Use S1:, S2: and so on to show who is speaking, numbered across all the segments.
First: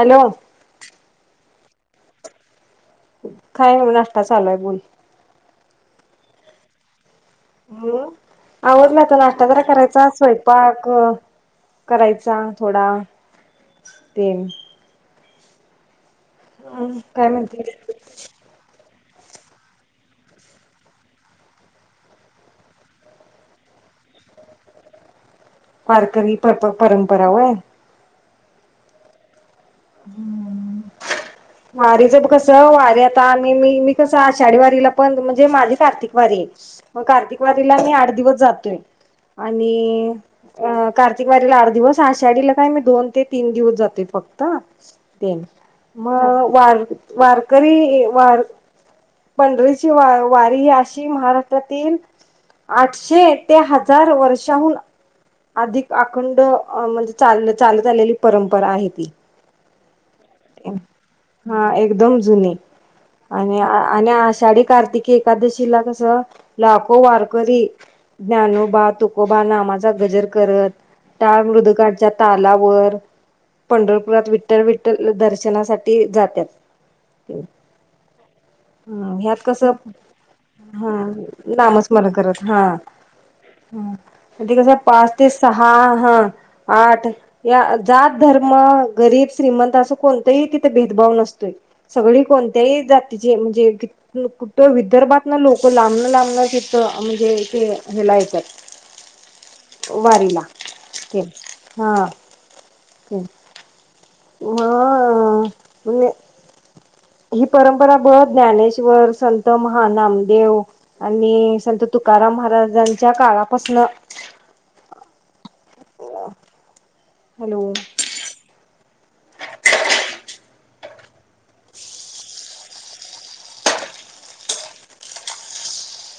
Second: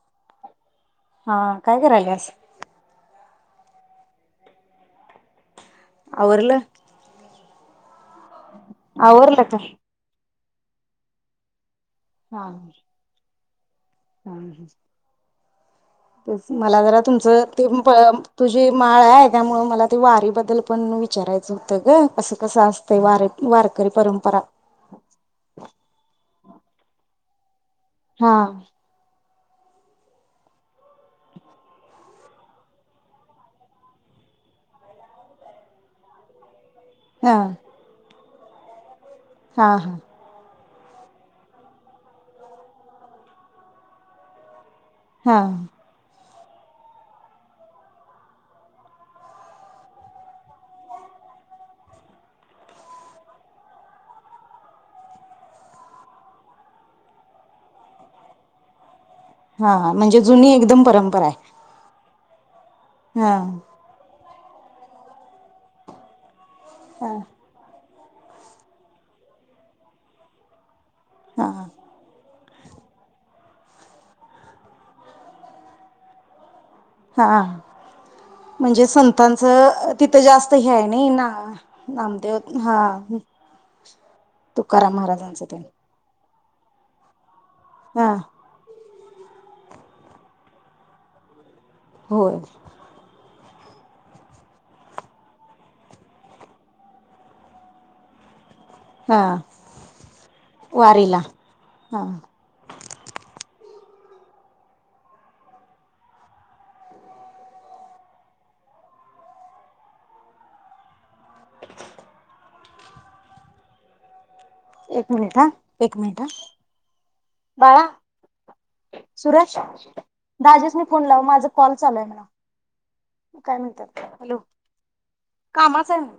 S1: Hello
S2: हा काय करायल्यास..
S1: काय मग? नाष्टा चालूय बोल.
S2: आवरलं
S1: [unintelligible] आवराल आता
S2: आवरलं
S1: नाष्टा
S2: का?
S1: जरा करायचा स्वयं... पाक करायचा
S2: हा
S1: थोडा ते
S2: [unintelligible] मला जरा
S1: काय
S2: तुमचं
S1: म्हणते
S2: ते पण तुझी माळ हाय त्यामुळे मला ते वारीबद्दल पण विचारायचं होतं ग कसं कसं असतंय वार वारकरी परंपरा....
S1: वारकरी पर परंपरा व्हय...
S2: हा
S1: हम्म वारीच्यात कस वारी आता मी मी कस आषाढी वारीला पण म्हणजे माझी कार्तिक वारी आहे.. मग
S2: हा
S1: कार्तिकवारीला आम्ही आठ दिवस जातोय
S2: हा हा
S1: आणि कार्तिक वारीला आठ दिवस आषाढीला काय मी दोन ते तीन दिवस जातोय फक्त. [unintelligible] [unintelligible] मग वार वारकरी वार... पंढरीची वारी ही अशी महाराष्ट्रातील आठशे ते हजार वर्षाहून अधिक अखंड म्हणजे चाल चालत आलेली परंपरा आहे ती..
S2: हा हा म्हणजे जुनी एकदम परंपरा आहे.
S1: हा एकदम जुनी
S2: हा
S1: आणि आणि आशा.... आषाढी कार्तिकी एकादशीला कसं.. लाखो
S2: हा
S1: वारकरी.. ज्ञानोबा, तुकोबा, नामाचा गजर करत...... टाळ
S2: हा
S1: मृदंगाच्या तालाव... वर पंढरपुरात विठ्ठल, विठ्ठल दर्शनासाठी जातत्यात..
S2: हा म्हणजे
S1: हम ह्यात कस
S2: संतांचं तिथं जास्त हे आहे
S1: हा
S2: नाही ना
S1: नामस्मरण करत हा ह ते कस
S2: तुकाराम
S1: पाच ते
S2: महाराजांचं
S1: सहा हा आठ या
S2: हा
S1: जात धर्म गरीब श्रीमंत असं कोणतही तिथे भेदभाव नसतोय. सगळी
S2: होय
S1: कोणत्याही जाती म्हणजे कुठं विदर्भात ना लोक लांबणं लांबण तिथ म्हणजे ते हेला येत्यात.
S2: हा
S1: वारीला
S2: वारीला
S1: ते हा ते म मी ही परंपरा बग ज्ञानेश्वर संत महा नामदेव आणि संत तुकाराम महाराजांच्या काळापासन
S2: एक मिनिट हा एक मिनटं हा
S1: हॅलो
S2: सुरज दाजीसनी फोन लाव माझ कॉल चालू आहे म्हणावं काय म्हणत्यात कामाच आहे म्हणावं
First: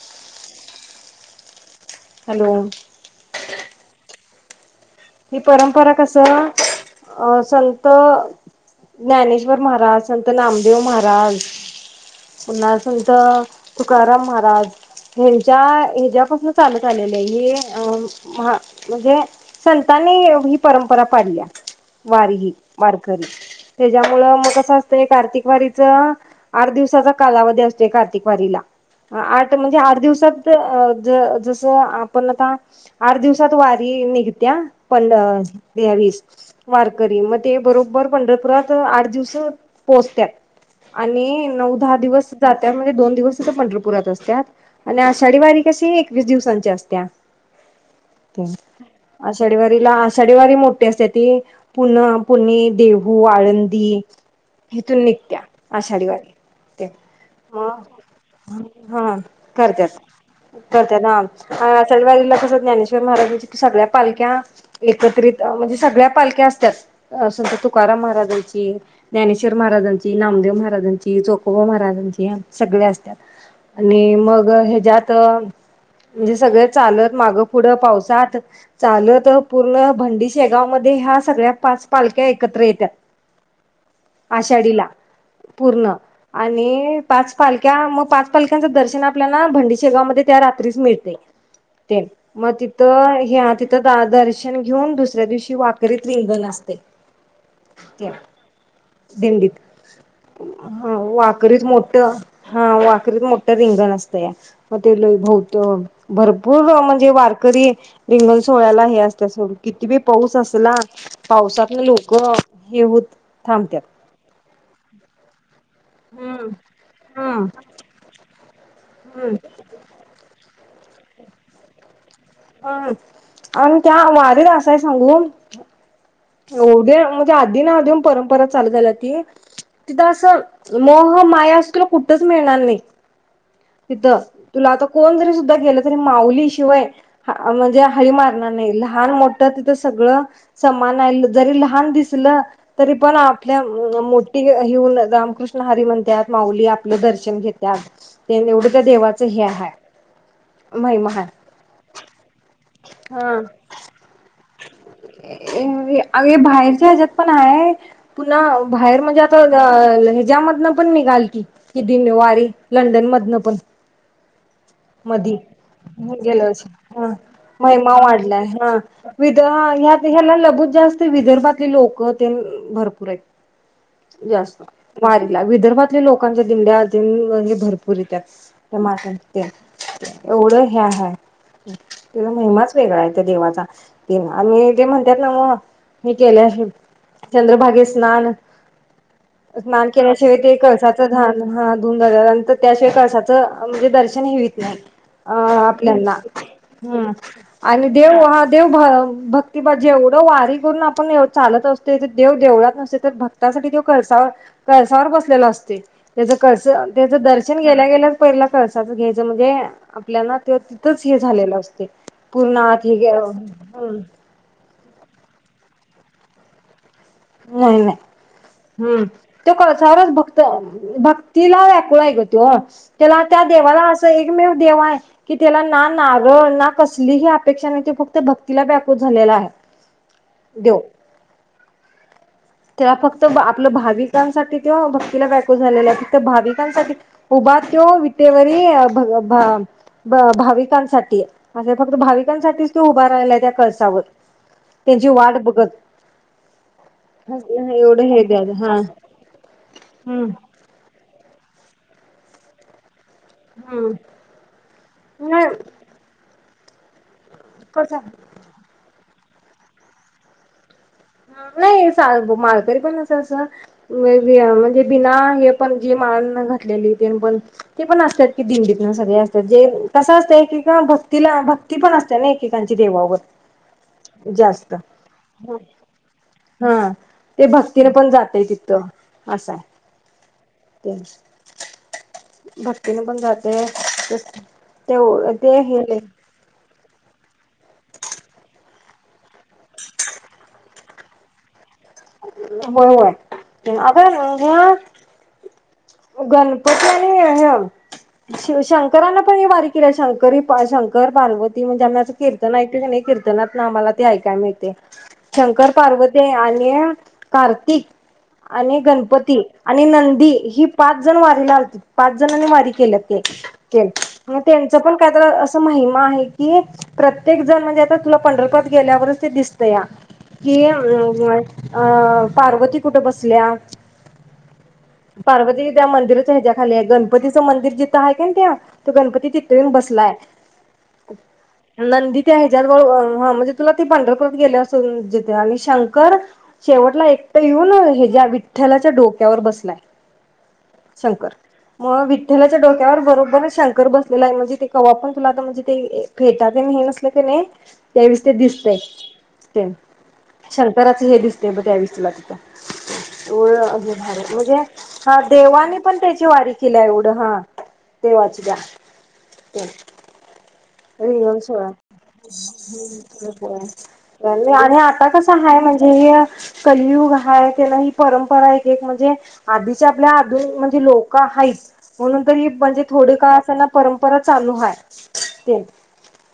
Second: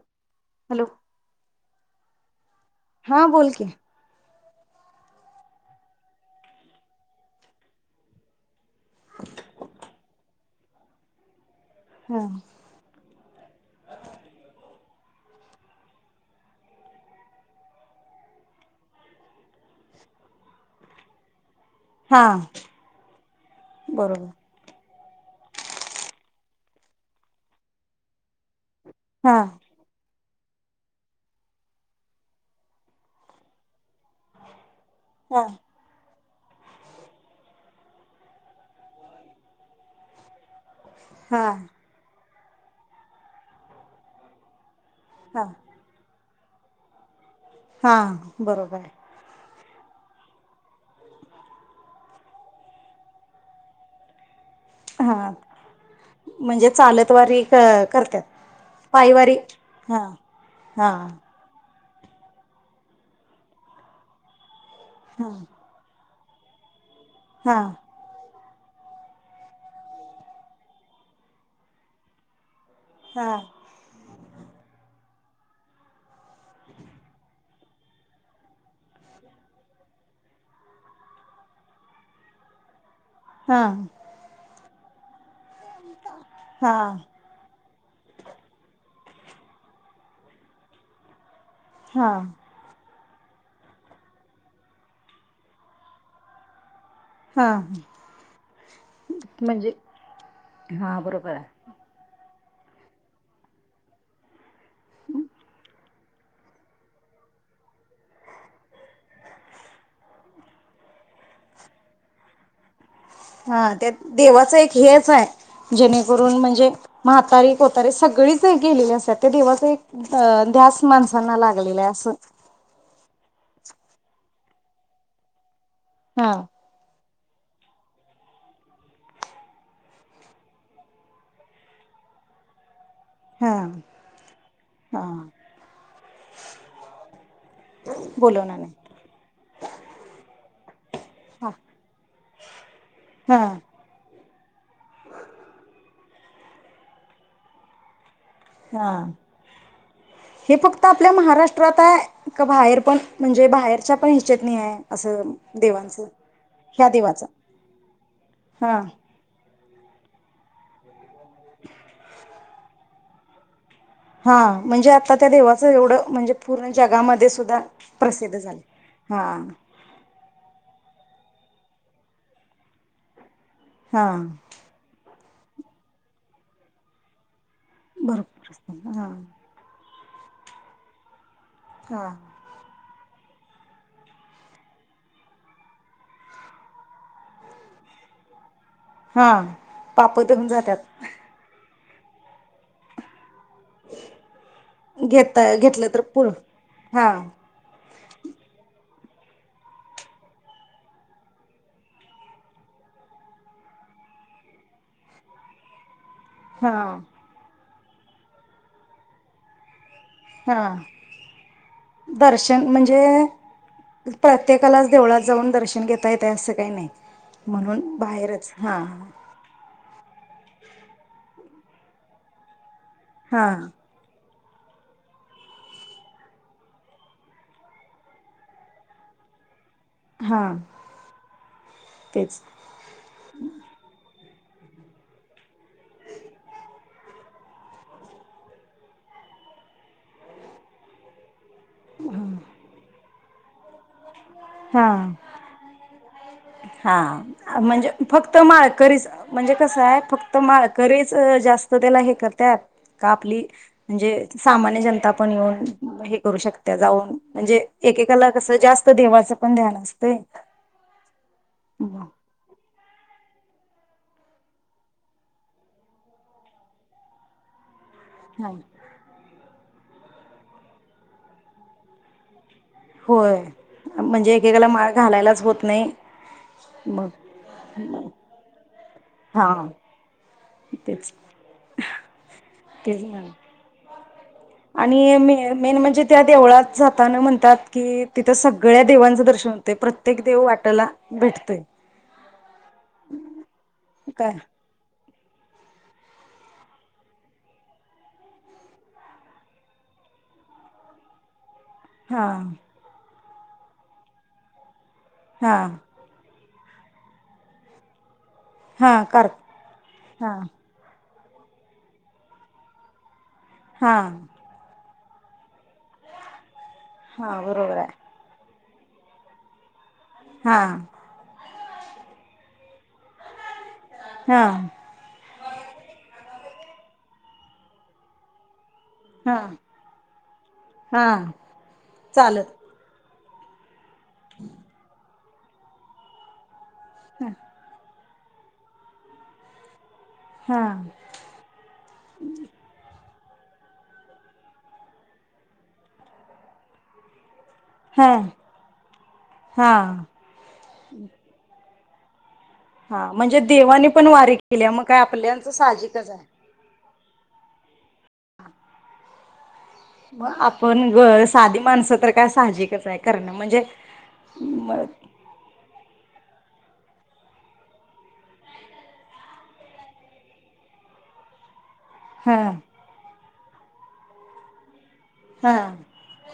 S2: हॅलो हॅलो.
S1: हॅलो
S2: हा बोल की.
S1: ही परंपरा कसं अ संत ज्ञानेश्वर महाराज सत नाम देेव महाराज
S2: हा
S1: पु्न्हा संत तुकाराम महाराज हेंच्या हेच्यापासून चालत आलेली आहे ही अ म्हणजे संतांनी ही परंपरा पाडलीया.
S2: हा
S1: वारीही वारकरी त्याच्यामुळ
S2: बरोबर
S1: मग कसं ते कार्तिकवारीच आठ दिवसाचा कालावधी असतोय कार्तिकवारीला.
S2: हा
S1: आठ म्हणजे आठ दिवसात ज जस आपण आता आठ दिवसात वारी निघ त्या पण
S2: हा
S1: त्या वेळीस वारकरी मग ते बरोबर पंढरपुरात आठ दिवस पोहोचत्यात
S2: हा
S1: आणि नऊ दहा दिवस जातीया म्हणजे दोन दिवस तिथं पंढरपुरात असत्यात आणि आषाढी
S2: हा
S1: वाारी कशी एक वीस दिवसांची असतिया.
S2: हा बरोबर
S1: आषाढीवारीला आषाढीवारी मोठी असते ती पून पुणे, देहू, आळंदी हिथून
S2: हा
S1: निघत्या आषाढी वारी
S2: म्हणजे
S1: ते
S2: चालत वारी क करत्यात
S1: हा
S2: पायवारी
S1: करत्यात
S2: हा हा
S1: करत्यात हा आषाढी वारीला कस ज्ञानेश्वर माराजांची सगळ्या पालक्या
S2: हा
S1: एकत्रित म्हणजे सगळ्या पालक्या असत्यात. संत
S2: हा
S1: तुकाराम महाराजांची ही ज्ञानेश्वर महाराजांची, नामदेव महाराजांची, चोकोबा महाराजांची सगळे असत्यात
S2: हा
S1: आणि मग ह्याच्यात म्हणजे सगळे चालत माग पुढ पावसात चाल तर पूर्ण भंडी शेगाव मध्ये ह्या सगळ्या पाच पालख्या एकत्र येत्यात.
S2: हा
S1: आषाढीला पूर्ण आणि
S2: हा
S1: पाच पालक्या म पाच पालख्यांच दर्शन आपल्याला भंडीशेगाव मध्ये त्या रात्रीच मिळतय. तेन
S2: हा
S1: मग तिथं हे आज तित तिथ दर्शन घेऊन दुसऱ्या दिवशी वाकरीत रिंगण असतय.
S2: हा
S1: दिंडीत
S2: म्हणजे हा बरोबर आहे
S1: वाकरीत मोठ हा वाकरीत मोठ रिंगण असतंया. म ते लय भवत..... भरपूर म्हणजे वारकरी रिंगन सोहळ्याला हे असत्या सोड कितीबी पाऊस असला पावसातन लोक हे होत
S2: हा
S1: थांबत्यात
S2: त्यात देवाचं एक हेच हाय.... जेणेकरून
S1: हम्म
S2: म्हणजे
S1: हम्म
S2: म्हातारी कोतारीे सगळीच हाई गेलेले असत्यात ते
S1: हम्म
S2: देवाच एक ध्यास माणसांना लागलेलंय असं
S1: हम आण त्या वारीत असाय सांगू
S2: हा
S1: एवढ्या त्या आधीन आधम परंपरा चालू झाल्याती तिथं असं मोह माया अस तुला कुठच मिळणार नाही.
S2: हा
S1: तिथ तुला आता
S2: हा
S1: कोण जरी सुद्धा गेल तरी माऊली शिवाय म्हणजे हळी मारणार नाही, लहान, मोठ तिथं सगळं समान हाय जरी लहान दिस फुलं तरी पण
S2: हा
S1: आपल्या मो ती हिऊन रामकृष्ण हरी म्हणत्यात माऊली आपलं दर्शन घेत्यात. तेन एवढं त्या
S2: हा
S1: देवाचं हे हाय
S2: हे फक्त
S1: महिमा
S2: आपल्या
S1: हाय
S2: महाराष्ट्रात आहे का बाहेर पण म्हणजे बाहेरच्या पण हिच्यात नाही आहे असं
S1: ए
S2: देवांचं
S1: अग ए बाहेरच्या
S2: ह्या
S1: ह्याच्यात
S2: देवाचं
S1: पण हाय पुन्हा
S2: हा
S1: बाहेर म्हणजे आता याच्यामधन पण निघालती ही वारी लंडन मधून.. लपण
S2: हा म्हणजे आता त्या
S1: मधी
S2: देवाचं एवढं म्हणजे
S1: गेलं
S2: पूर्ण
S1: हा
S2: जगामध्ये सुद्धा
S1: महिमा
S2: प्रसिद्ध
S1: वाढलाय
S2: झाले
S1: हा
S2: हा
S1: विध ह्या ह्याला लभूत जास् ते विदर्भातले लोक तेन भरपूर आहेत..
S2: हा
S1: जास्त मारी विदर्भातल्या लोकांच्या दिंड्या अ [unintelligible] पुरी त्याच
S2: भरपूर
S1: टमाटर
S2: हा
S1: तेल एवढं हया हाय.
S2: हा
S1: तेला महिमाच वेगळा आहे त्या देवाचा ते आणि ते म्हणत्यात नव्ह मी केलंय हे चंद्रभागे स्नान
S2: हा
S1: स्नान
S2: पाप
S1: केल्याशिवाय
S2: धुऊन
S1: ते
S2: जातात
S1: कळसाच झान हा [unintelligible] [inaudible] रिकामा ऑडिओ त्या शिवाय कळसात.. अ म्हणजे दर्शन होईत नाही
S2: घेत
S1: अ-आ
S2: घेतलं तर
S1: आपल्यांना
S2: पूर हा
S1: हं आणि.. देव हा देव भाव भक्तीबाजी एवढं वारी करून आपण चालत असतोय ते देव देवळात नसतोय तर भक्तासाठी तो कळसावर कळसावर बसलेला असतोय. त्याच कळस
S2: हा
S1: त्याच दर्श..... आपण गेल्या गेल्याच पहिला कळसाचं घ्यायचं म्हणजे.... आपल्याला
S2: हा
S1: ते तिथंच हे झालेलं असतय पूर्ण
S2: दर्शन
S1: आत हे
S2: म्हणजे
S1: नाही
S2: प्रत्येकालाच देवळात जाऊन दर्शन घेत.... येतंय असं काही नाही.. म्हणून बाहेरच हा
S1: चारच भक्त भक्तीला व्याकुळ हाय ग तो.... त्याला त्या
S2: हां
S1: देवाला असं एक... एकमेव देव हाय कि त्याला ना नारळ ना कसलीही अपेक्षा नाही तो फक्त भक्तीला व्याकुळ झालेला आहे.
S2: हा
S1: देव
S2: तेच.
S1: त्याला फक्त ब आपलं भावी.... भक्तांसाठी त्यो भक्तीला व्याकुळ झालेला आहे फक्त भाविकांसाठी उभा त्यो विटेवरी भग भा भा भाविकांसाठीये अगं फक्त भाविकांसाठीच त्यो उभा राहिलाय त्या... कळसावर त्यांची
S2: हां
S1: वाट बघत
S2: हा म्हणजे
S1: एवढं हे
S2: फक्त
S1: द्या हा
S2: माळकरीच म्हणजे कसं हाय
S1: हम्म
S2: फक्त माळकरीच अ जास्त तेला हे करत्यात.... का आपली
S1: हम्म
S2: म्हणजे सामान्य जनता पण
S1: नाही
S2: येऊन हे करू शक त्या जाऊन म्हणजे
S1: कसा
S2: एकेकाला कसं जास्त देवाचं पण ध्यान असतय.......
S1: नाही सा माळकरी पण अस असं [inaudible] म्हणजे बिना हे पण जी माळ न घातलेली त पण ते पण असतात की दिंडीतन सगळे असतात जे कसं असतंय की का भक्तीला भक्ती पण असते नाही
S2: होय म्हणजे एकेकाला
S1: जास्त
S2: माळ घालायलाच होत नाही
S1: हा
S2: मग
S1: ते भक्तीने पण जातय तिथं ह [inaudible]
S2: हा तेच
S1: ते भक्तीने पण जाते ते
S2: [inaudible] आणि मे
S1: ते
S2: मेन
S1: हे
S2: म्हणजे त्या देवळात जाताना म्हणतात कि तिथं सगळ्या देवांचं दर्शन होतंय प्रत्येक देव वाटला भेटतोय.
S1: होय होय
S2: काय
S1: [unintelligible] गणपती आणि अ हं शिव शंकरांन पण ह वारी केली शंकरी शंकर पार्वती ग्यांनाेत
S2: हा
S1: नाही किर्तन ऐकतोय [inaudible] नात ना आम्हाला ते ऐकाय मिळते
S2: हा
S1: शंकर पार्वती [inaudible] [inaudible] कार्तिक आणि
S2: हा कर
S1: गणपती आणि नंदी
S2: हा
S1: हि पाच जण पाच जण वारीला आलती पाच जणांनी वारी केल्या
S2: हा
S1: [unintelligible] मग त्यांच पण का तर अस महिमा आहे की
S2: हा
S1: प्रत्येक जण
S2: बरोबर
S1: म्हणजे
S2: आहे
S1: आता तुला पंढरपूर गेल्यावरच ते दिसतंया
S2: हा
S1: [inaudible] अं पार्वती कुठे बसल्या
S2: हा
S1: पार्वती त्या मंदिर ह्याज्या खाली गणपतीचं मंदिर जिता हाय कण त्या तो गणपती
S2: हा
S1: तिथ ईऊन बसलाय
S2: हा
S1: नंदी ते [inaudible] [unintelligible]
S2: चालत
S1: ते पंढरपूर गेले सून ज आणि शंकर शेवटला एकटं येऊन हे या विठ्ठलाच्या डोक्यावर बसलाय
S2: हा
S1: शंकर मग विठ्ठलाच्या डोक्यावर बरो गण शंकर बसलेला हाय म्हणजे ते कवा पण तुला आता म्हणजे ते फेटा तेन हे नसल कनाय
S2: हा
S1: त्यावेस ते दिसतय ते
S2: हा
S1: शंकराच हे दिस मग त्यावेळेस तुला
S2: हा
S1: तिथं
S2: म्हणजे
S1: ओय
S2: देवाने पण वारी
S1: म्हणजे
S2: केल्या मग काय
S1: ह
S2: आपल्याच
S1: देवानी पण
S2: साहजिकच आहे
S1: त्याची वारी केली हाय ओ हा देवाची दया
S2: मग आपण ग
S1: रियल
S2: साधी
S1: सोळा
S2: माणसं तर काय साहजिकच आहे करणं म्हणजे
S1: आणि
S2: मग
S1: आता कस हाय माही ध्येय कलियुग हाय त्यांन ही परंपरा एक एक म्हणजे आधीच्या आपल्या आधुनिक म्हणजे लोक हायत. म्हणून तर ही
S2: हां
S1: म्हणजे थोडे काळ त्याला परंपरा चालू हाय ते
S2: हां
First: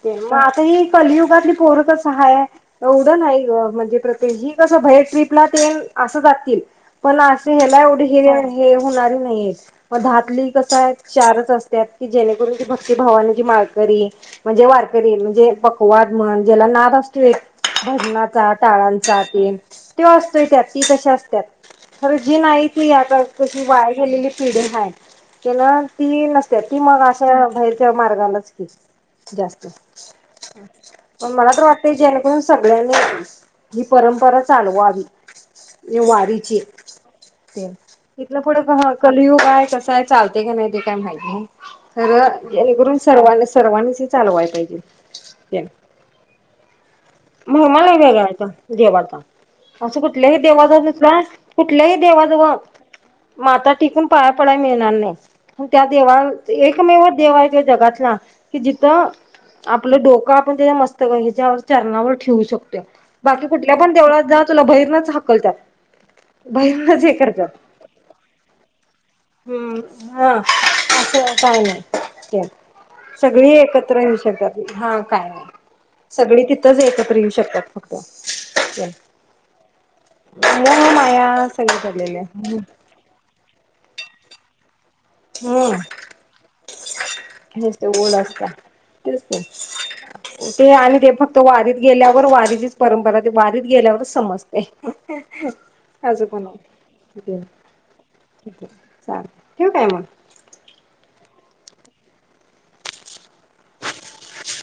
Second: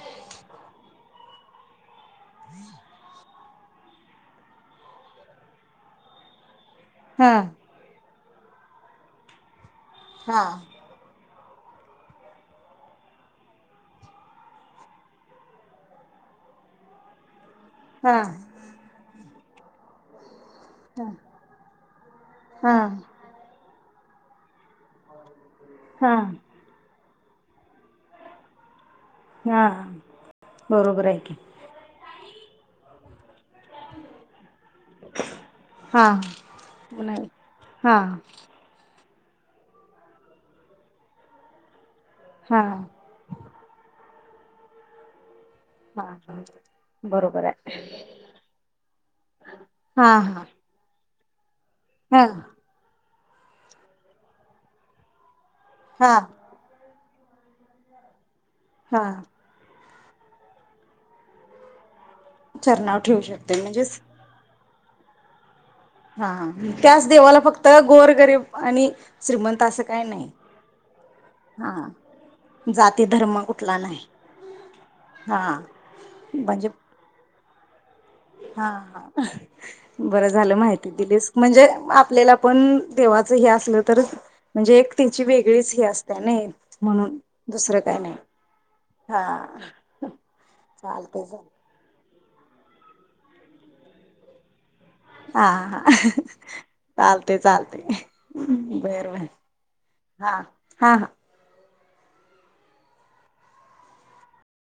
S1: ते म आताच ही कलियुग युगातली पोर कसं सा आहे एवढ नाही. बघ प्रत्ये ही कस बाहेर ट्रीपला तेन असं जातील पण
S2: हां
S1: अशी ह्याला एवढी हे हे होणार नाहीयेत मग दहातली
S2: हां
S1: कसय चारच असत्यात की जेणेकरूनी भक्तीभवाना जी माारकरी म्हणजे वारकरी म्हणजे पकवाद म्हण ज्याला नाद असत्यो एक
S2: हां
S1: भजनाचा टाळांचा तेन त्यो अस तोय त्यात ती तशी असत्यात खरं जी नाही
S2: हां
S1: ती आता काशी वाया गेलेली पिढी हाय तेन ती
S2: हां
S1: नसत्यात ती मग आ हा बाहेरच्या मार्गालाच की जास्त
S2: हां बरोबर आहे
S1: पण
S2: की
S1: मला तर वाटतय जेणेकरून सगळ्यांनी [unintelligible] परंपरा चालवावी नि
S2: हां
S1: वारीची तेन
S2: हां
S1: इथन पुढं कलयुगय कसं आहे चालते का नाही ते काय माहित नाय. तर
S2: हां
S1: जेणेकरून सर्वांना सर्वांनाच चालवाय पाहिजेत
S2: हा हा ब
S1: महिमा लई वेगळाय तो देवाचा असं
S2: हा
S1: कुठल्याही
S2: हा
S1: देवाचा तिथंला कुठलेही
S2: हा
S1: देवा जवळ माता टिकून पाया पडाय मिळणार नाही [inaudible] त्या
S2: हा
S1: देवाल एकमेव देव हाय तो जगातला की जिथ
S2: हा
S1: आप आपलं डोकं आपण त्या मस्त ह्याच्यावर [inaudible] ठेवू
S2: तर
S1: शकतोय
S2: नाव ठेवू
S1: बाकी
S2: शकते
S1: कुठल्या पण
S2: म्हणजेच
S1: देवळात जात तुला बहिरनच हाकलत्यात
S2: हा त्याच देवाला फक्त गोरगरीब आणि श्रीमंत असं काही
S1: हम्म
S2: नाही
S1: हा असं काय नाही
S2: हा
S1: ते
S2: जाती धर्म
S1: सगळी
S2: कुठला नाही
S1: एकत्र येऊ शकतात हा काय नाही
S2: हा
S1: सगळी
S2: म्हणजे
S1: [unintelligible]
S2: हा हा [unintelligible] बरं झालं माहिती
S1: मोह
S2: दिलीस
S1: माया
S2: म्हणजे
S1: सगळे चाललेले
S2: आपल्याला पण
S1: हम्म
S2: देवाचं हे असलं तरच म्हणजे एक तेंचि वेगळीच ही असतेय नाइ म्हणून
S1: हेच
S2: दुसरं
S1: ते
S2: काही नाही
S1: ओढ असत्या तेच ते
S2: हा चालत
S1: र वारीचीच परंपरा ते वारीत गेल्यावरच समजतय
S2: हा हा [inaudible] चालतय
S1: होतंय.
S2: चालतय [inaudible] बर बर
S1: चालतंय ठेवू काय मग?
S2: हा हा हा